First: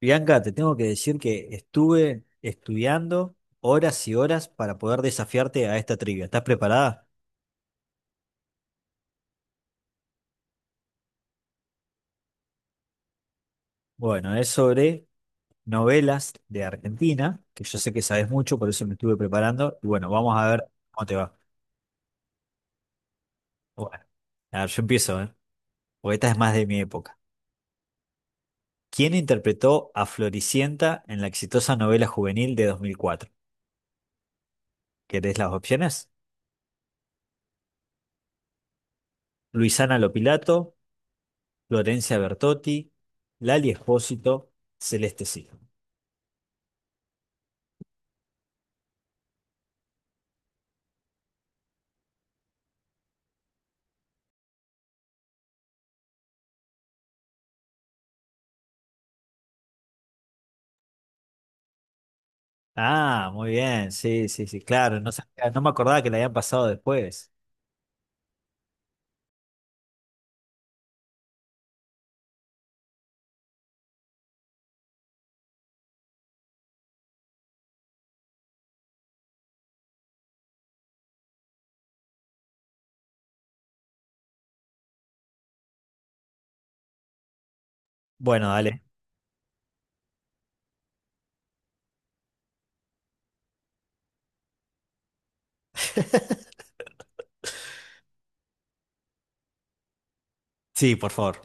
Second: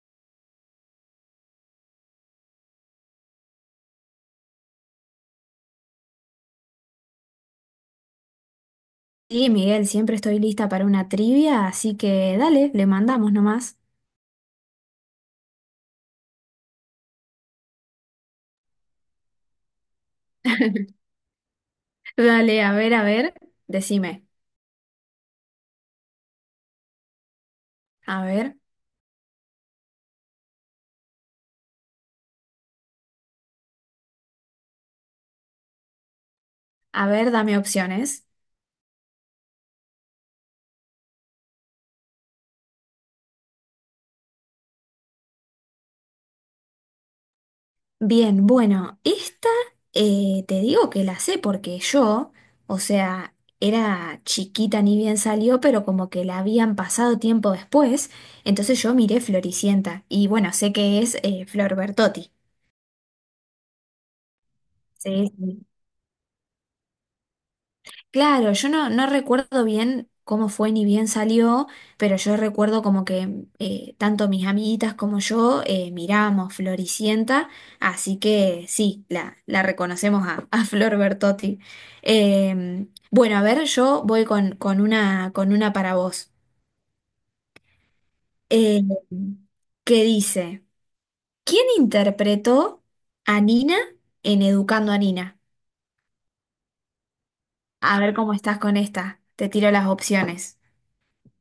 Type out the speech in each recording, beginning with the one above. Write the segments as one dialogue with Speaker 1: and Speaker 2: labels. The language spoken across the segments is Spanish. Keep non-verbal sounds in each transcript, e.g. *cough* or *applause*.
Speaker 1: Bianca, te tengo que decir que estuve estudiando horas y horas para poder desafiarte a esta trivia. ¿Estás preparada?
Speaker 2: Sí, Miguel, siempre estoy lista para una trivia, así que dale, le mandamos nomás.
Speaker 1: Bueno, es sobre novelas de Argentina, que yo sé que sabes mucho, por eso me estuve preparando. Y bueno, vamos a ver cómo te va.
Speaker 2: Dale, a ver,
Speaker 1: Bueno,
Speaker 2: decime.
Speaker 1: a ver, yo empiezo, ¿eh? Porque esta es más de mi época.
Speaker 2: A ver,
Speaker 1: ¿Quién interpretó a Floricienta en la exitosa novela juvenil de 2004? ¿Querés las opciones?
Speaker 2: a ver, dame opciones.
Speaker 1: Luisana Lopilato, Florencia Bertotti, Lali Espósito, Celeste Cid.
Speaker 2: Bien, bueno, esta te digo que la sé porque yo, o sea, era chiquita ni bien salió, pero como que la habían pasado tiempo después, entonces yo miré Floricienta y bueno, sé que es Flor Bertotti.
Speaker 1: Ah, muy bien, sí, sí, sí, claro,
Speaker 2: Sí,
Speaker 1: no
Speaker 2: sí.
Speaker 1: me acordaba que la habían pasado después.
Speaker 2: Claro, yo no recuerdo bien cómo fue ni bien salió, pero yo recuerdo como que tanto mis amiguitas como yo miramos Floricienta, así que sí, la reconocemos a Flor Bertotti. Eh, bueno, a ver, yo voy con una para vos,
Speaker 1: Bueno, dale.
Speaker 2: eh, que dice, ¿quién interpretó a Nina en Educando a Nina? A ver cómo estás con esta, te tiro las opciones.
Speaker 1: Sí, por favor.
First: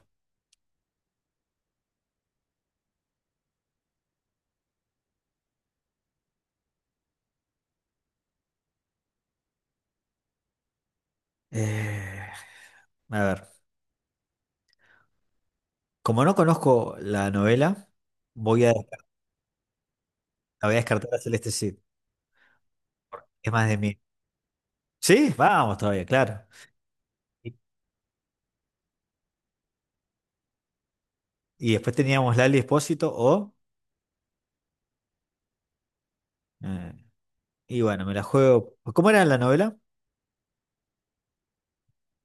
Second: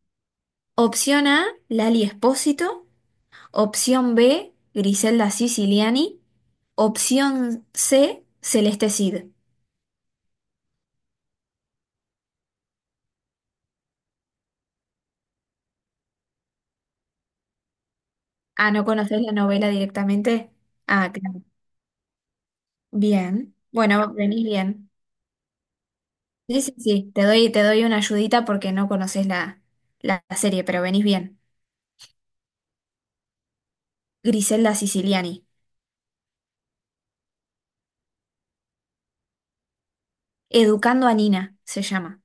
Speaker 2: Opción A, Lali Espósito. Opción B, Griselda Siciliani. Opción C, Celeste Cid.
Speaker 1: Eh, a ver, como no conozco la novela, voy
Speaker 2: Ah,
Speaker 1: a,
Speaker 2: ¿no
Speaker 1: descar-
Speaker 2: conoces la novela directamente?
Speaker 1: la voy a
Speaker 2: Ah,
Speaker 1: descartar a
Speaker 2: claro.
Speaker 1: Celeste Cid, es
Speaker 2: Bien.
Speaker 1: más de mí.
Speaker 2: Bueno, venís bien.
Speaker 1: Sí, vamos todavía, claro.
Speaker 2: Sí, sí, sí. Te doy,
Speaker 1: Y,
Speaker 2: te doy una ayudita porque no conoces la serie, pero venís bien.
Speaker 1: y después teníamos Lali Espósito o...
Speaker 2: Griselda Siciliani.
Speaker 1: eh, y bueno, me la juego... ¿Cómo era la novela?
Speaker 2: Educando a Nina se llama.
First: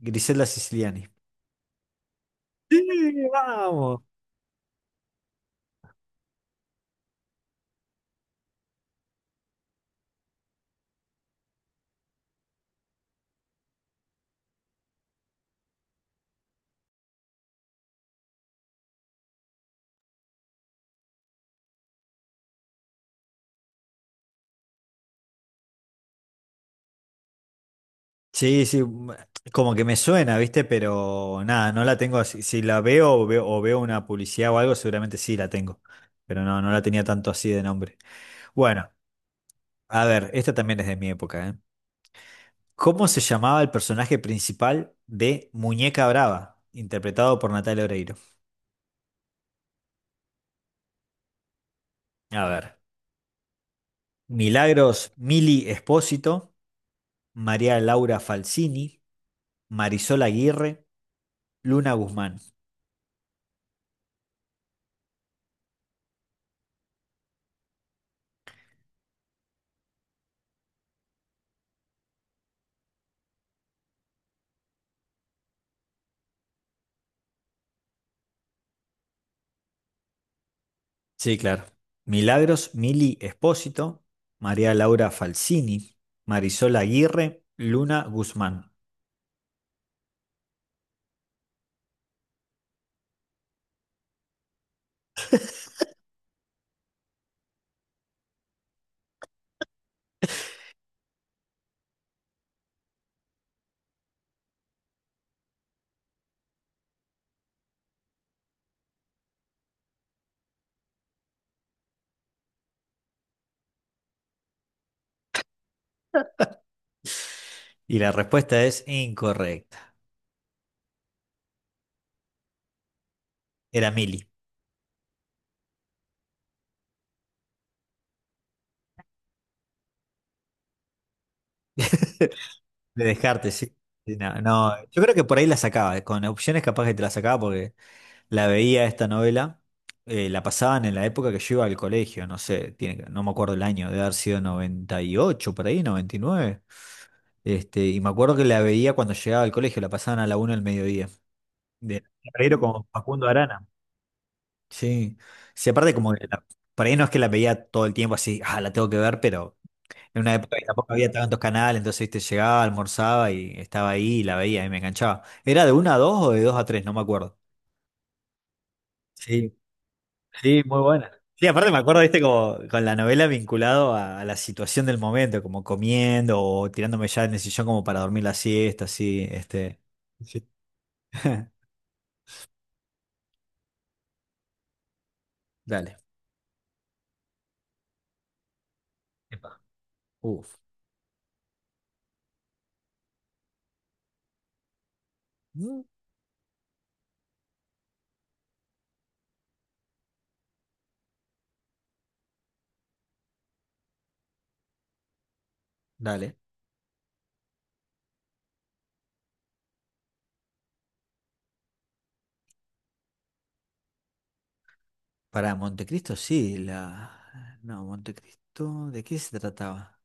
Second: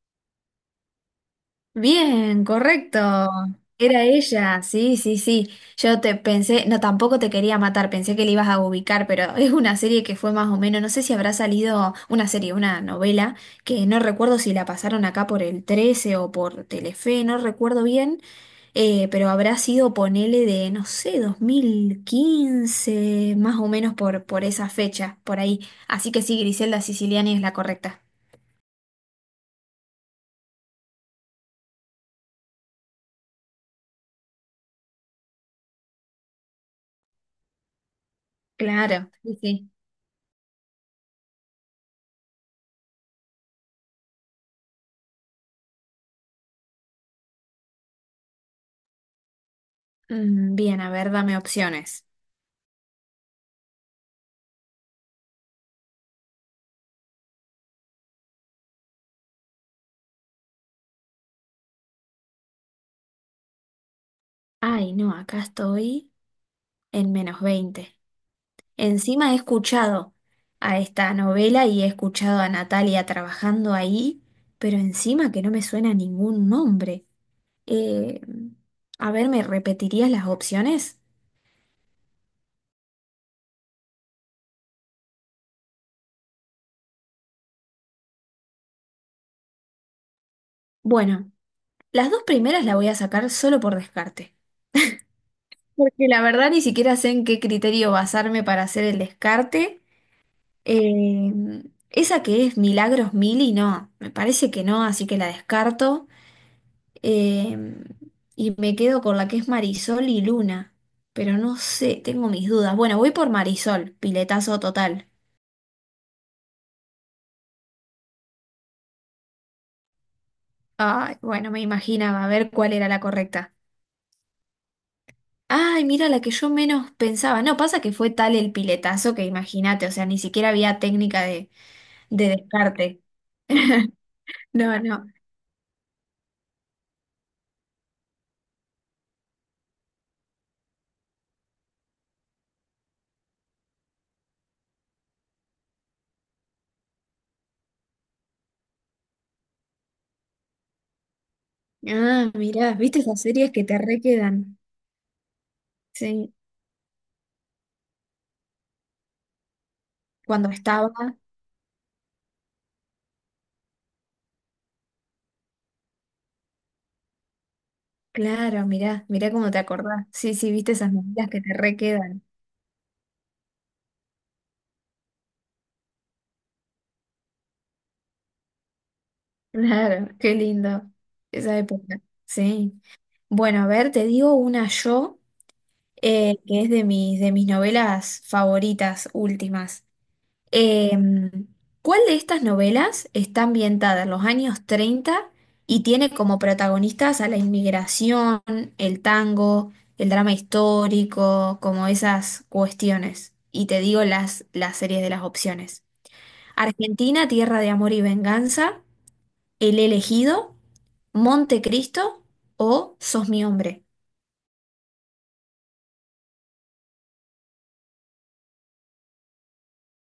Speaker 1: Griselda Siciliani.
Speaker 2: Bien,
Speaker 1: Sí,
Speaker 2: correcto.
Speaker 1: vamos.
Speaker 2: Era ella, sí, sí, sí. Yo te pensé, no, tampoco te quería matar, pensé que le ibas a ubicar, pero *laughs* es una serie que fue más o menos, no sé si habrá salido una serie, una novela, que no recuerdo si la pasaron acá por el 13 o por Telefe, no recuerdo bien, pero habrá sido, ponele de, no sé, 2015 más o menos por esa fecha, por ahí. Así que sí, Griselda Siciliani es la correcta.
Speaker 1: Sí, sí, como que me suena, ¿viste? Pero nada, no la tengo así. Si la veo o veo, o veo una publicidad o algo, seguramente sí la tengo. Pero no, no la tenía tanto así de nombre. Bueno,
Speaker 2: Claro, sí, sí.
Speaker 1: a ver, esta también es de mi época, ¿eh? ¿Cómo se llamaba el personaje principal de Muñeca Brava, interpretado por Natalia Oreiro?
Speaker 2: Bien, a ver, dame opciones.
Speaker 1: A ver, Milagros Mili Espósito, María Laura Falsini, Marisol Aguirre, Luna Guzmán.
Speaker 2: Ay, no, acá estoy en menos 20. Encima he escuchado a esta novela y he escuchado a Natalia trabajando ahí, pero encima que no me suena ningún nombre. Eh, a ver, ¿me repetirías las opciones?
Speaker 1: Sí, claro. Milagros Mili Espósito, María Laura Falsini, Marisol Aguirre, Luna Guzmán.
Speaker 2: Bueno, las dos primeras las voy a sacar solo por descarte, porque la verdad ni siquiera sé en qué criterio basarme para hacer el descarte. Eh, esa que es Milagros Mili, no, me parece que no, así que la descarto. Em, y me quedo con la que es Marisol y Luna. Pero no sé, tengo mis dudas. Bueno, voy por Marisol, piletazo total.
Speaker 1: Y la respuesta es incorrecta.
Speaker 2: Ay, bueno, me imaginaba a ver cuál era la correcta.
Speaker 1: Era Mili.
Speaker 2: Ay, mira, la que yo menos pensaba. No, pasa que fue tal el piletazo que imagínate, o sea, ni siquiera había técnica de
Speaker 1: *laughs*
Speaker 2: descarte.
Speaker 1: De descarte, sí. Sí, no, no,
Speaker 2: No,
Speaker 1: yo
Speaker 2: no.
Speaker 1: creo que por ahí la sacaba, con opciones capaz que te la sacaba porque la veía esta novela, la pasaban en la época que yo iba al colegio, no sé, no me acuerdo el año, debe haber sido 98, por ahí, 99. Y me acuerdo que la veía cuando llegaba al colegio, la pasaban a la una del mediodía. De
Speaker 2: Ah,
Speaker 1: Guerrero
Speaker 2: mirá,
Speaker 1: con
Speaker 2: ¿viste esas
Speaker 1: Facundo
Speaker 2: series
Speaker 1: Arana.
Speaker 2: que te requedan?
Speaker 1: Sí. Sí, aparte como que
Speaker 2: Sí,
Speaker 1: la- por ahí no es que la veía todo el tiempo así, ah, la tengo que ver, pero en una
Speaker 2: cuando
Speaker 1: época que tampoco había
Speaker 2: estaba.
Speaker 1: tantos canales, entonces viste, llegaba, almorzaba y estaba ahí y la veía y me enganchaba. ¿Era de 1 a 2 o de 2 a 3? No me acuerdo.
Speaker 2: Claro, mirá, mirá cómo
Speaker 1: Sí,
Speaker 2: te acordás. Sí, sí,
Speaker 1: sí,
Speaker 2: viste
Speaker 1: muy
Speaker 2: esas
Speaker 1: buena.
Speaker 2: medidas que
Speaker 1: Sí,
Speaker 2: te
Speaker 1: aparte me acuerdo, viste,
Speaker 2: requedan.
Speaker 1: como con la novela vinculado a la situación del momento, como comiendo o tirándome ya en el sillón como para dormir la siesta, así.
Speaker 2: Claro, qué
Speaker 1: Sí.
Speaker 2: lindo esa
Speaker 1: *laughs*
Speaker 2: época. Sí. Bueno, a ver, te digo una yo
Speaker 1: Dale.
Speaker 2: que es de mis novelas favoritas
Speaker 1: Epa.
Speaker 2: últimas.
Speaker 1: Uf.
Speaker 2: Em, ¿Cuál de estas novelas está ambientada en los años 30 y
Speaker 1: Mm,
Speaker 2: tiene como protagonistas a la inmigración, el tango, el drama histórico, como esas cuestiones? Y te digo las series de las opciones.
Speaker 1: dale.
Speaker 2: Argentina, Tierra de Amor y Venganza. El elegido, Montecristo o Sos mi hombre.
Speaker 1: Para Montecristo, sí, la... No, Montecristo, ¿de qué se trataba?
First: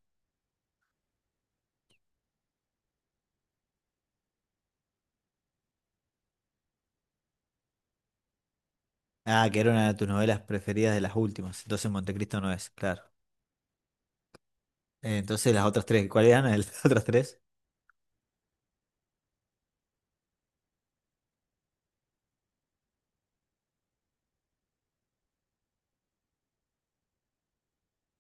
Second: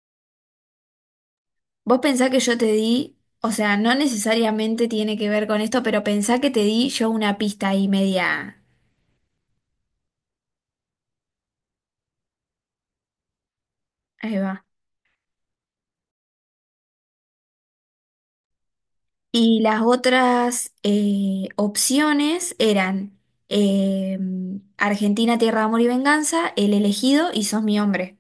Speaker 2: Vos pensá que yo te di, o sea, no necesariamente tiene que ver con esto, pero pensá que te di yo una pista ahí media.
Speaker 1: Ah, que era una de tus novelas preferidas de las últimas, entonces Montecristo no es, claro.
Speaker 2: Ahí va.
Speaker 1: Entonces las otras tres, ¿cuáles eran *laughs* las otras tres?
Speaker 2: Y las otras opciones eran eh, Argentina, Tierra, de Amor y Venganza, El elegido y Sos mi hombre.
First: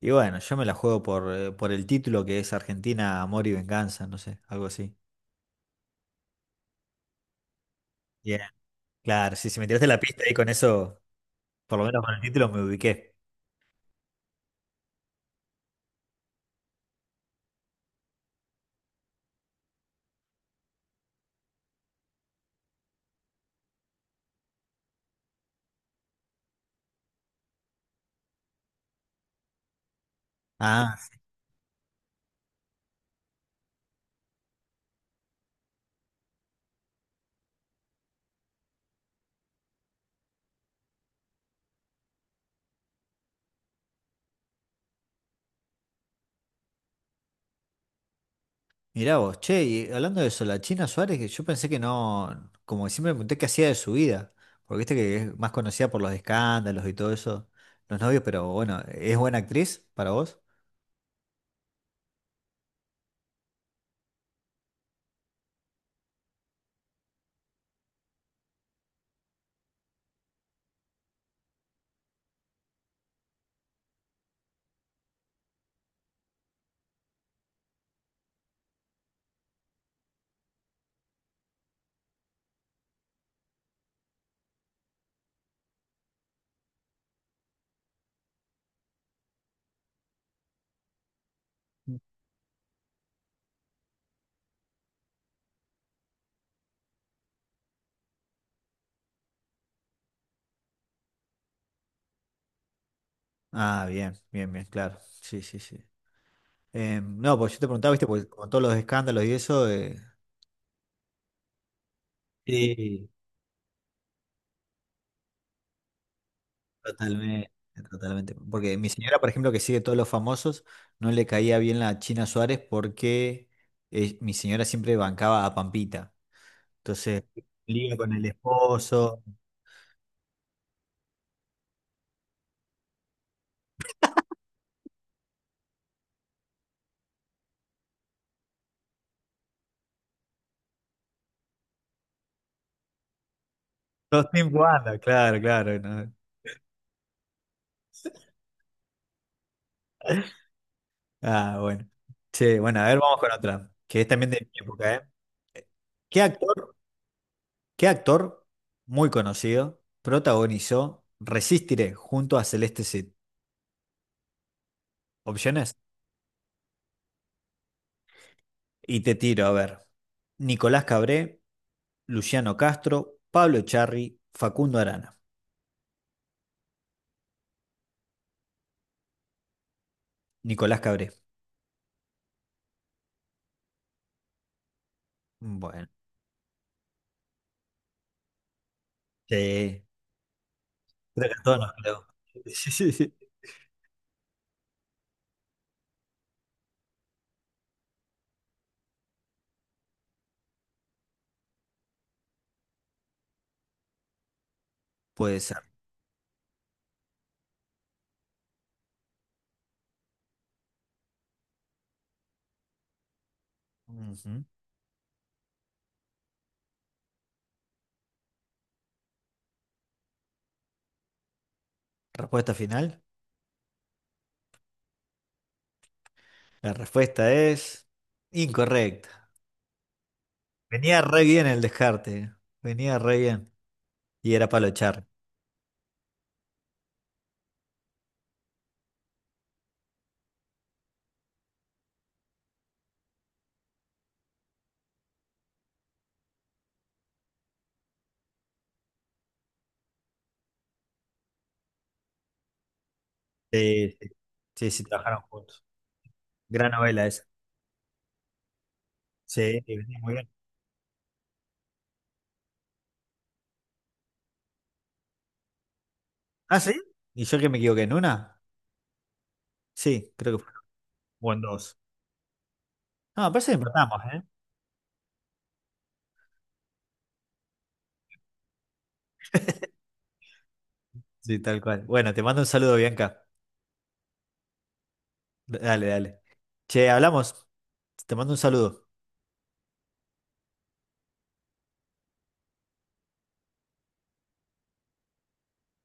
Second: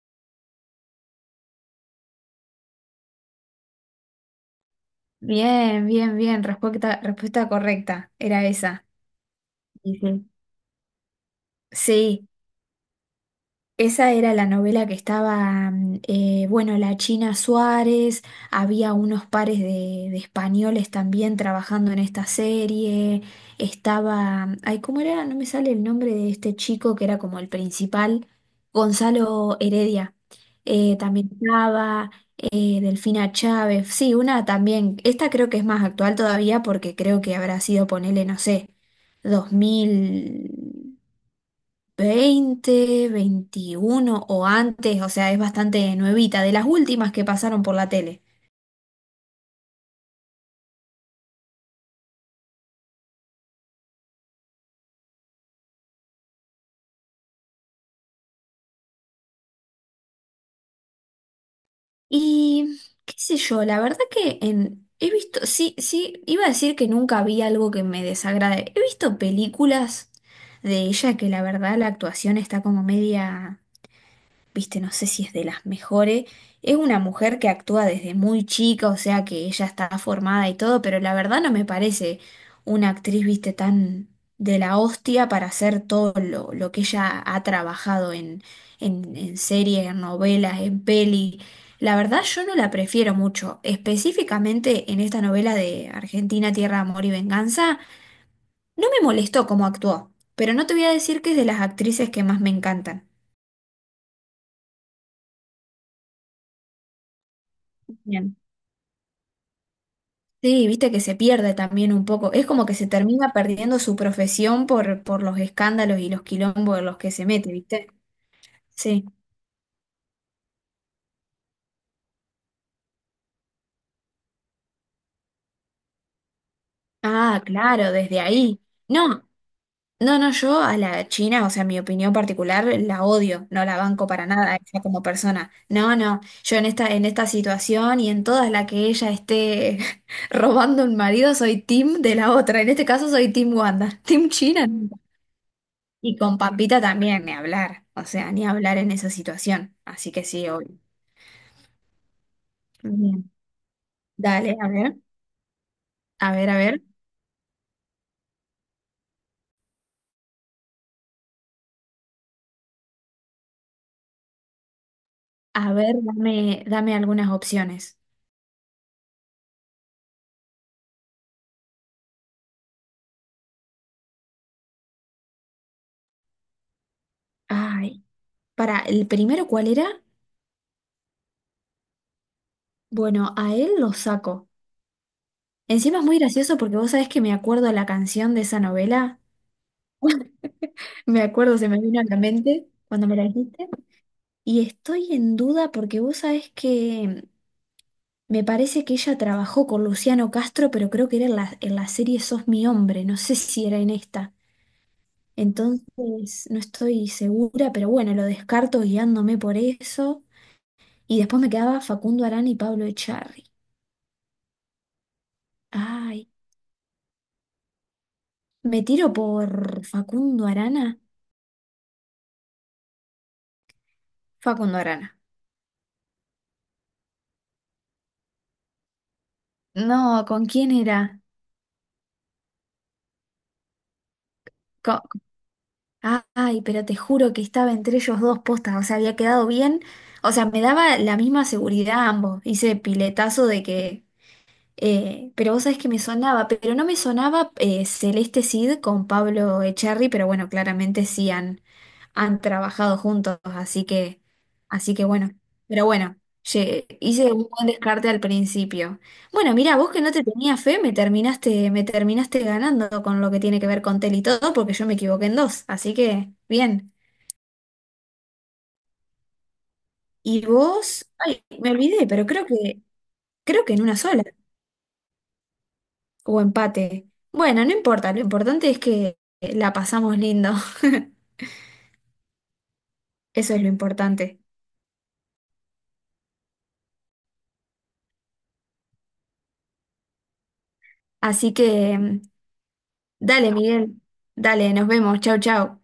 Speaker 1: Y bueno, yo me la juego por el título que es Argentina, Amor y Venganza, no sé, algo así.
Speaker 2: Bien, bien, bien, respuesta correcta,
Speaker 1: Bien,
Speaker 2: era esa.
Speaker 1: claro, sí, si me tiraste
Speaker 2: Sí,
Speaker 1: la pista
Speaker 2: sí.
Speaker 1: ahí con eso, por lo menos con el
Speaker 2: Sí,
Speaker 1: título me ubiqué.
Speaker 2: esa era la novela que estaba, bueno, la China Suárez, había unos pares de españoles también trabajando en esta serie, estaba, ay, ¿cómo era? No me sale el nombre de este chico que era como el principal, Gonzalo Heredia,
Speaker 1: Ah,
Speaker 2: también estaba, Delfina Chávez, sí, una también, esta creo que es más actual todavía porque creo que habrá sido, ponele, no sé, 2020, 21 o antes, o sea, es bastante nuevita, de las últimas que pasaron por la tele.
Speaker 1: mirá vos, che, y hablando de eso, la China Suárez, que yo pensé que no, como que siempre me pregunté qué hacía de su vida, porque viste que es más conocida por los escándalos y todo eso, los novios, pero bueno, ¿es buena actriz para vos?
Speaker 2: Y qué sé yo, la verdad que he visto, sí, sí, iba a decir que nunca vi algo que me desagrade. He visto películas de ella que la verdad la actuación está como media... viste, no sé si es de las mejores. Es una mujer que actúa desde muy chica, o sea que ella está formada y todo, pero la verdad no me parece una actriz, viste, tan de la hostia para hacer todo lo que ella ha trabajado en series, en novelas, en peli. La verdad yo no la prefiero mucho, específicamente en esta novela de Argentina, Tierra, Amor y Venganza. No me molestó cómo actuó, pero no te voy a decir que es de las actrices que más me encantan.
Speaker 1: Ah, bien, bien, bien, claro, sí, sí, sí. No, pues yo te preguntaba, viste, porque
Speaker 2: Bien.
Speaker 1: con todos los escándalos y eso.
Speaker 2: Sí, viste que se pierde también un poco. Es como que se
Speaker 1: Sí,
Speaker 2: termina perdiendo su profesión por los escándalos y los quilombos en los que se mete,
Speaker 1: totalmente.
Speaker 2: ¿viste?
Speaker 1: Totalmente. Porque mi
Speaker 2: Sí.
Speaker 1: señora, por ejemplo, que sigue todos los famosos, no le caía bien la China Suárez porque mi señora siempre bancaba a Pampita. Entonces,
Speaker 2: Ah, claro,
Speaker 1: lío con
Speaker 2: desde
Speaker 1: el
Speaker 2: ahí.
Speaker 1: esposo.
Speaker 2: No, no, no, yo a la China, o sea, mi opinión particular, la odio, no la banco para nada, a ella como persona. No, no, yo en esta situación y en todas las que ella esté *laughs* robando un marido, soy team de la otra. En este caso soy team Wanda.
Speaker 1: Los
Speaker 2: Team
Speaker 1: Team
Speaker 2: China.
Speaker 1: Wanda, claro, claro. No.
Speaker 2: Y con Pampita también, ni hablar, o sea, ni hablar en esa situación. Así que sí, obvio.
Speaker 1: Ah, bueno. Che, bueno, a ver, vamos con
Speaker 2: Bien.
Speaker 1: otra, que es también de mi
Speaker 2: Dale, a ver,
Speaker 1: época, ¿eh? ¿Qué
Speaker 2: a ver, a
Speaker 1: actor,
Speaker 2: ver,
Speaker 1: qué actor muy conocido protagonizó Resistiré junto a Celeste Cid?
Speaker 2: a
Speaker 1: Opciones.
Speaker 2: ver, dame algunas opciones.
Speaker 1: Y te tiro, a ver. Nicolás Cabré, Luciano Castro, Pablo Charri, Facundo Arana.
Speaker 2: Ay, para, ¿el primero cuál era?
Speaker 1: Nicolás Cabré.
Speaker 2: Bueno, a él lo saco.
Speaker 1: Bueno,
Speaker 2: Encima es muy gracioso porque vos sabés que me acuerdo la canción de esa novela.
Speaker 1: sí,
Speaker 2: *laughs* Me
Speaker 1: creo que a todos
Speaker 2: acuerdo, se
Speaker 1: nos
Speaker 2: me vino a
Speaker 1: creo. *laughs*
Speaker 2: la mente
Speaker 1: Sí, sí,
Speaker 2: cuando
Speaker 1: sí.
Speaker 2: me la dijiste. Y estoy en duda porque vos sabés que me parece que ella trabajó con Luciano Castro, pero creo que era en la serie Sos mi hombre, no sé si era en esta.
Speaker 1: Puede ser.
Speaker 2: Entonces, no estoy segura, pero bueno, lo descarto guiándome por eso. Y después me quedaba Facundo Arana y Pablo Echarri.
Speaker 1: Ujú.
Speaker 2: Ay, ¿me tiro por Facundo Arana?
Speaker 1: Respuesta final.
Speaker 2: Facundo Arana.
Speaker 1: La respuesta es incorrecta.
Speaker 2: No, ¿con quién
Speaker 1: Venía
Speaker 2: era?
Speaker 1: re bien el descarte. Venía re bien. Y era Pablo
Speaker 2: Co-
Speaker 1: Echar.
Speaker 2: Ah, ay, pero te juro que estaba entre ellos dos postas, o sea, había quedado bien. O sea, me daba la misma seguridad a ambos. Hice piletazo de que pero vos sabés que me sonaba, pero no me sonaba Celeste Cid con Pablo Echarri, pero bueno, claramente sí han trabajado juntos, así
Speaker 1: Sí, sí.
Speaker 2: que,
Speaker 1: Sí, sí,
Speaker 2: así que
Speaker 1: trabajaron
Speaker 2: bueno.
Speaker 1: juntos.
Speaker 2: Pero bueno,
Speaker 1: Gran novela esa.
Speaker 2: hice un buen descarte al principio. Bueno,
Speaker 1: Sí, sí,
Speaker 2: mira, vos
Speaker 1: venía
Speaker 2: que no
Speaker 1: muy
Speaker 2: te
Speaker 1: bien.
Speaker 2: tenía fe, me terminaste ganando con lo que tiene que ver con Tel y todo, porque yo me equivoqué en dos, así que
Speaker 1: ¿Ah, sí?
Speaker 2: bien.
Speaker 1: ¿Y yo que me equivoqué en una? Sí, creo que
Speaker 2: Y
Speaker 1: fue.
Speaker 2: vos,
Speaker 1: O en
Speaker 2: ay, me
Speaker 1: dos.
Speaker 2: olvidé, pero creo que,
Speaker 1: No, parece que
Speaker 2: creo que en una
Speaker 1: empatamos, ¿eh?
Speaker 2: sola. O empate. Bueno, no importa, lo importante es que la pasamos lindo. *laughs*
Speaker 1: Sí, tal cual. Bueno, te mando un saludo, Bianca.
Speaker 2: Eso es lo importante.
Speaker 1: Dale, dale. Che, hablamos. Te mando un saludo.
Speaker 2: Así que, dale, Miguel. Dale, nos vemos. Chau, chau.